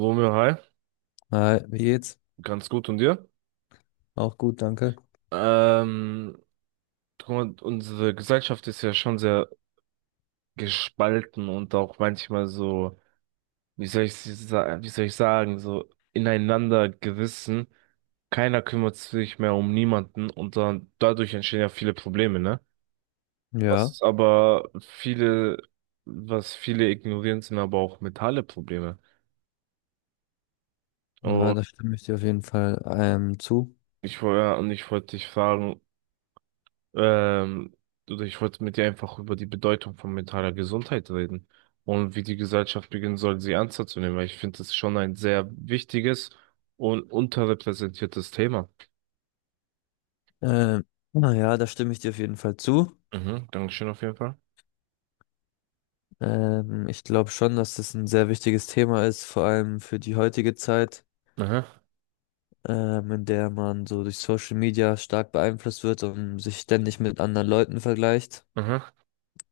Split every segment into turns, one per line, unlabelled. Romeo, hi,
Hi, wie geht's?
ganz gut und dir?
Auch gut, danke.
Ähm, guck mal, unsere Gesellschaft ist ja schon sehr gespalten und auch manchmal so, wie soll ich sagen, so ineinander gerissen. Keiner kümmert sich mehr um niemanden und dann dadurch entstehen ja viele Probleme, ne?
Ja,
Was aber viele, was viele ignorieren, sind aber auch mentale Probleme.
ja,
Und
da stimme ich dir auf jeden Fall zu.
und ich wollte dich fragen, Ähm, oder ich wollte mit dir einfach über die Bedeutung von mentaler Gesundheit reden und wie die Gesellschaft beginnen soll, sie ernster zu nehmen, weil ich finde, das ist schon ein sehr wichtiges und unterrepräsentiertes Thema.
Ähm, naja, da stimme ich dir auf jeden Fall zu.
Mhm, Dankeschön auf jeden Fall.
Ich glaube schon, dass das ein sehr wichtiges Thema ist, vor allem für die heutige Zeit,
Aha,
in der man so durch Social Media stark beeinflusst wird und sich ständig mit anderen Leuten vergleicht.
aha,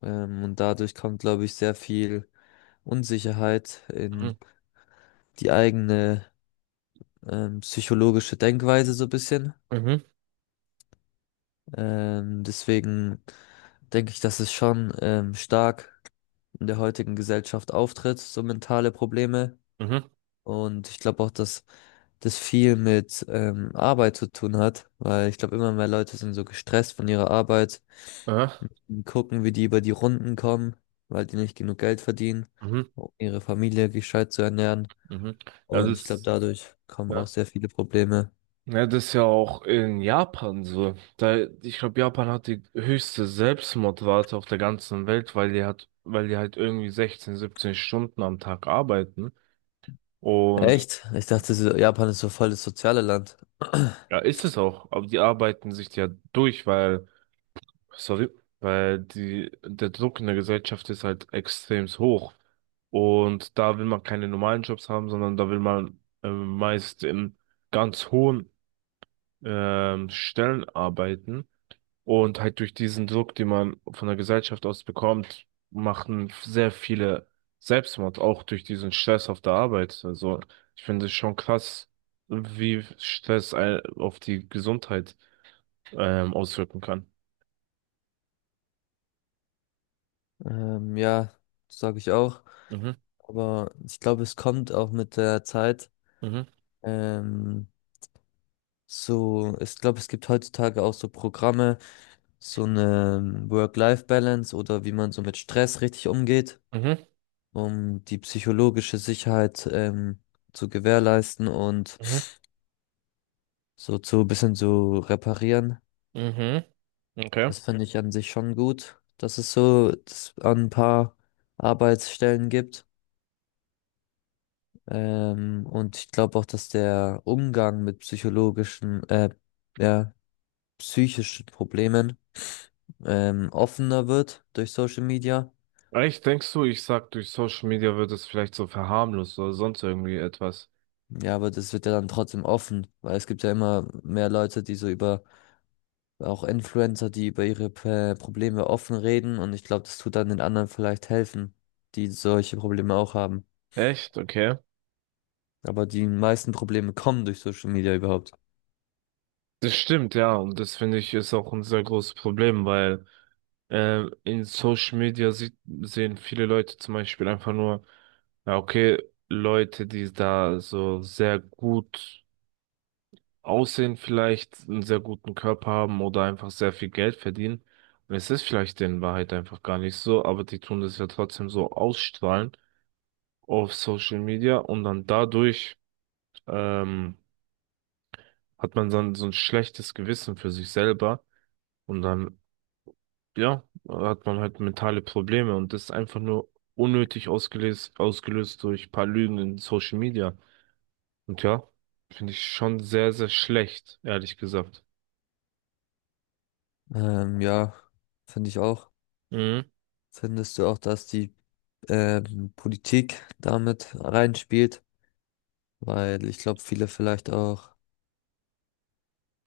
Und dadurch kommt, glaube ich, sehr viel Unsicherheit in
mhm,
die eigene psychologische Denkweise so ein bisschen.
mhm,
Deswegen denke ich, dass es schon stark in der heutigen Gesellschaft auftritt, so mentale Probleme.
mhm,
Und ich glaube auch, dass das viel mit Arbeit zu tun hat, weil ich glaube, immer mehr Leute sind so gestresst von ihrer Arbeit,
aha,
gucken, wie die über die Runden kommen, weil die nicht genug Geld verdienen,
mhm,
um ihre Familie gescheit zu ernähren.
mhm. Ja,
Und ich glaube,
das,
dadurch kommen auch
ja.
sehr viele Probleme.
Ja, das ist ja auch in Japan so. Da, ich glaube, Japan hat die höchste Selbstmordrate auf der ganzen Welt, weil die halt irgendwie 16, 17 Stunden am Tag arbeiten. Und
Echt? Ich dachte, Japan ist so voll das soziale Land.
ja, ist es auch. Aber die arbeiten sich ja durch, weil, sorry, der Druck in der Gesellschaft ist halt extrem hoch. Und da will man keine normalen Jobs haben, sondern da will man meist in ganz hohen Stellen arbeiten. Und halt durch diesen Druck, den man von der Gesellschaft aus bekommt, machen sehr viele Selbstmord, auch durch diesen Stress auf der Arbeit. Also ich finde es schon krass, auf die Gesundheit auswirken kann.
Ja, sage ich auch.
Mhm,
Aber ich glaube, es kommt auch mit der Zeit.
mhm,
Ähm, so, ich glaube, es gibt heutzutage auch so Programme, so eine Work-Life-Balance oder wie man so mit Stress richtig umgeht,
mhm,
um die psychologische Sicherheit zu gewährleisten und
mhm,
so zu ein bisschen so reparieren.
mhm, okay.
Das finde ich an sich schon gut, dass es so dass an ein paar Arbeitsstellen gibt. Und ich glaube auch, dass der Umgang mit psychologischen, ja, psychischen Problemen offener wird durch Social Media.
Echt, denkst du, ich sag, durch Social Media wird es vielleicht so verharmlost oder sonst irgendwie etwas?
Ja, aber das wird ja dann trotzdem offen, weil es gibt ja immer mehr Leute, die so über, auch Influencer, die über ihre Probleme offen reden. Und ich glaube, das tut dann den anderen vielleicht helfen, die solche Probleme auch haben.
Echt, okay.
Aber die meisten Probleme kommen durch Social Media überhaupt.
Das stimmt, ja, und das finde ich ist auch ein sehr großes Problem, weil in Social Media sehen viele Leute zum Beispiel einfach nur, ja, okay, Leute, die da so sehr gut aussehen vielleicht, einen sehr guten Körper haben oder einfach sehr viel Geld verdienen. Und es ist vielleicht in Wahrheit einfach gar nicht so, aber die tun das ja trotzdem so ausstrahlen auf Social Media und dann dadurch ähm, hat man dann so ein schlechtes Gewissen für sich selber und dann ja, hat man halt mentale Probleme und das ist einfach nur ausgelöst durch ein paar Lügen in Social Media. Und ja, finde ich schon sehr, sehr schlecht, ehrlich gesagt.
Ja, finde ich auch.
Mhm.
Findest du auch, dass die Politik damit reinspielt, weil ich glaube, viele vielleicht auch,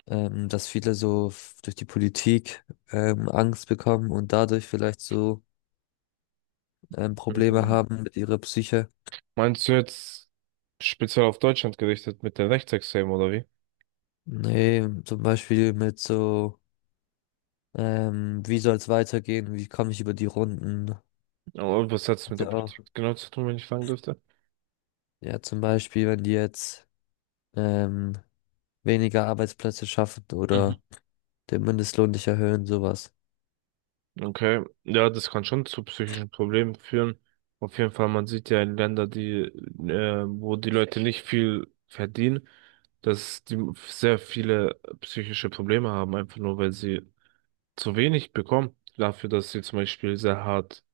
dass viele so durch die Politik Angst bekommen und dadurch vielleicht so Probleme
Mhm.
haben mit ihrer Psyche.
Meinst du jetzt speziell auf Deutschland gerichtet mit den Rechtsextremen oder wie?
Nee, zum Beispiel mit so, wie soll es weitergehen, wie komme ich über die Runden?
Aber was hat es
Hat
mit der
ja, auch,
Politik genau zu tun, wenn ich fragen dürfte?
ja, zum Beispiel, wenn die jetzt ähm, weniger Arbeitsplätze schaffen
Mhm.
oder den Mindestlohn nicht erhöhen, sowas.
Okay, ja, das kann schon zu psychischen Problemen führen. Auf jeden Fall, man sieht ja in Länder, wo die Leute nicht viel verdienen, dass die sehr viele psychische Probleme haben, einfach nur weil sie zu wenig bekommen, dafür, dass sie zum Beispiel sehr hart,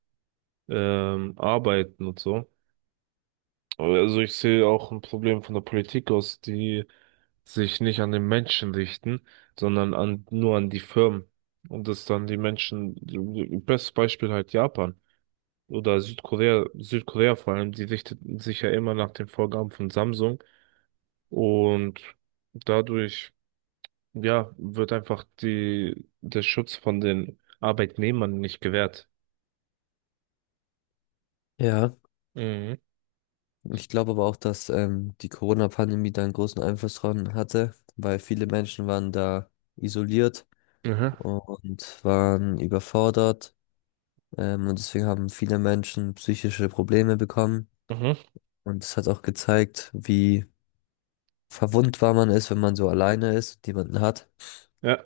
arbeiten und so. Aber also ich sehe auch ein Problem von der Politik aus, die sich nicht an den Menschen richten, sondern nur an die Firmen. Und das dann die Menschen, bestes Beispiel halt Japan oder Südkorea, Südkorea vor allem, die richteten sich ja immer nach den Vorgaben von Samsung und dadurch, ja, wird einfach der Schutz von den Arbeitnehmern nicht gewährt.
Ja.
Mhm.
Ich glaube aber auch, dass die Corona-Pandemie da einen großen Einfluss dran hatte, weil viele Menschen waren da isoliert
Mhm.
und waren überfordert. Und deswegen haben viele Menschen psychische Probleme bekommen.
Mhm.
Und es hat auch gezeigt, wie verwundbar man ist, wenn man so alleine ist und niemanden hat.
Ja.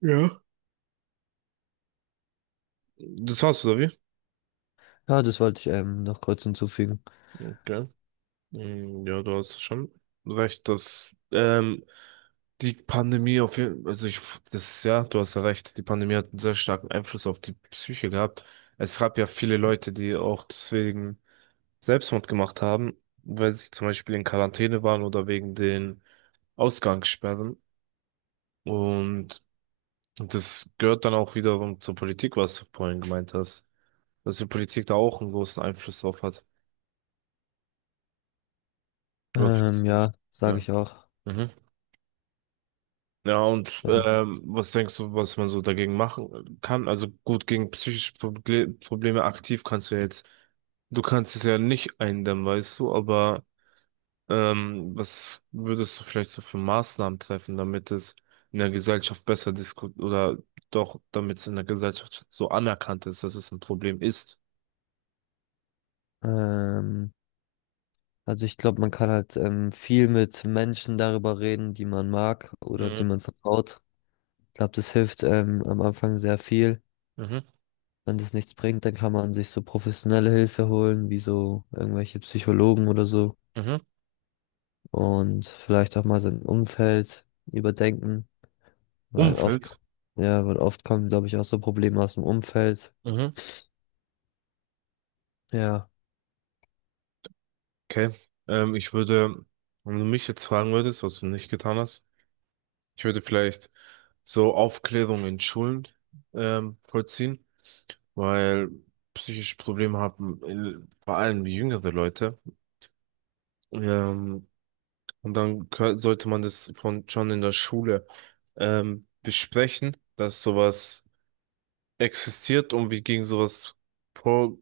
Ja. Das war's, oder wie?
Ja, das wollte ich noch kurz hinzufügen.
Okay. Mm, ja, du hast schon recht, dass die Pandemie auf jeden ja, du hast ja recht, die Pandemie hat einen sehr starken Einfluss auf die Psyche gehabt. Es gab ja viele Leute, die auch deswegen Selbstmord gemacht haben, weil sie zum Beispiel in Quarantäne waren oder wegen den Ausgangssperren. Und das gehört dann auch wiederum zur Politik, was du vorhin gemeint hast, dass die Politik da auch einen großen Einfluss drauf hat. Oder, findest du
Ja,
nicht?
sage
Ja.
ich auch.
Mhm. Ja, und was denkst du, was man so dagegen machen kann? Also gut, gegen psychische Proble Probleme aktiv kannst du ja jetzt, du kannst es ja nicht eindämmen, weißt du, aber was würdest du vielleicht so für Maßnahmen treffen, damit es in der Gesellschaft besser diskutiert oder damit es in der Gesellschaft so anerkannt ist, dass es ein Problem ist?
Ähm, also ich glaube, man kann halt viel mit Menschen darüber reden, die man mag oder die
Mhm.
man vertraut. Ich glaube, das hilft am Anfang sehr viel.
Mhm.
Wenn das nichts bringt, dann kann man sich so professionelle Hilfe holen, wie so irgendwelche Psychologen oder so.
Mhm.
Und vielleicht auch mal sein Umfeld überdenken, weil oft,
Umfeld.
ja, weil oft kommen, glaube ich, auch so Probleme aus dem Umfeld.
Mhm.
Ja,
Okay. Ähm, ich würde, wenn du mich jetzt fragen würdest, was du nicht getan hast, ich würde vielleicht so Aufklärung in Schulen vollziehen, weil psychische Probleme haben vor allem jüngere Leute. Ähm, und dann sollte man das von schon in der Schule besprechen, dass sowas existiert und vorge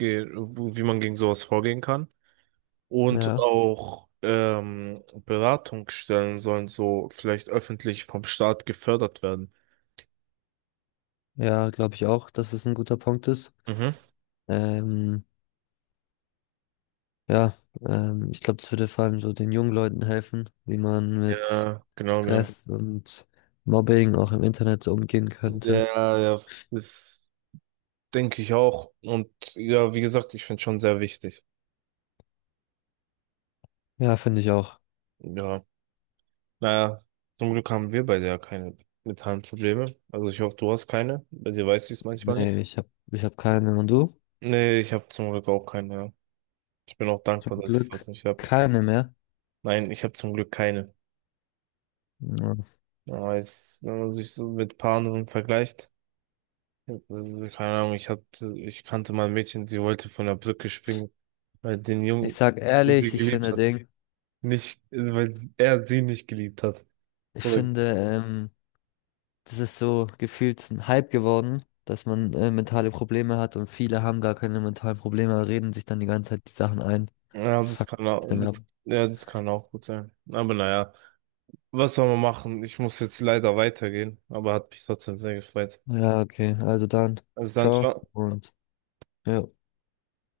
wie man gegen sowas vorgehen kann. Und
ja,
auch Beratungsstellen sollen so vielleicht öffentlich vom Staat gefördert werden.
ja, glaube ich auch, dass es ein guter Punkt ist.
Mhm.
Ähm, ja, ich glaube, das würde vor allem so den jungen Leuten helfen, wie man mit
Ja, genau, genau.
Stress und Mobbing auch im Internet so umgehen könnte.
Ja, ja, das denke ich auch. Und ja, wie gesagt, ich finde es schon sehr wichtig.
Ja, finde ich auch.
Ja, naja, zum Glück haben wir beide ja keine mentalen Probleme. Also ich hoffe, du hast keine. Bei dir weiß ich es manchmal
Nee,
nicht.
ich hab keine. Und du?
Nee, ich habe zum Glück auch keine. Ja. Ich bin auch
Zum
dankbar, dass ich
Glück.
was nicht habe.
Keine mehr.
Nein, ich habe zum Glück keine.
Ja.
Ja, es, wenn man sich so mit ein paar anderen vergleicht, also, keine Ahnung, ich kannte mal ein Mädchen, sie wollte von der Brücke springen, weil den
Ich
Jungen,
sag
den sie
ehrlich,
geliebt hat. Nicht, weil er sie nicht geliebt hat.
Ich
Oder,
finde, ähm, das ist so gefühlt ein Hype geworden, dass man mentale Probleme hat und viele haben gar keine mentalen Probleme, reden sich dann die ganze Zeit die Sachen ein.
ja,
Das
das
fuckt
kann auch,
dann ab.
das, ja, das kann auch gut sein. Aber naja, was soll man machen? Ich muss jetzt leider weitergehen, aber hat mich trotzdem sehr gefreut.
Ja, okay, also dann,
Also dann,
ciao
ciao.
und ja.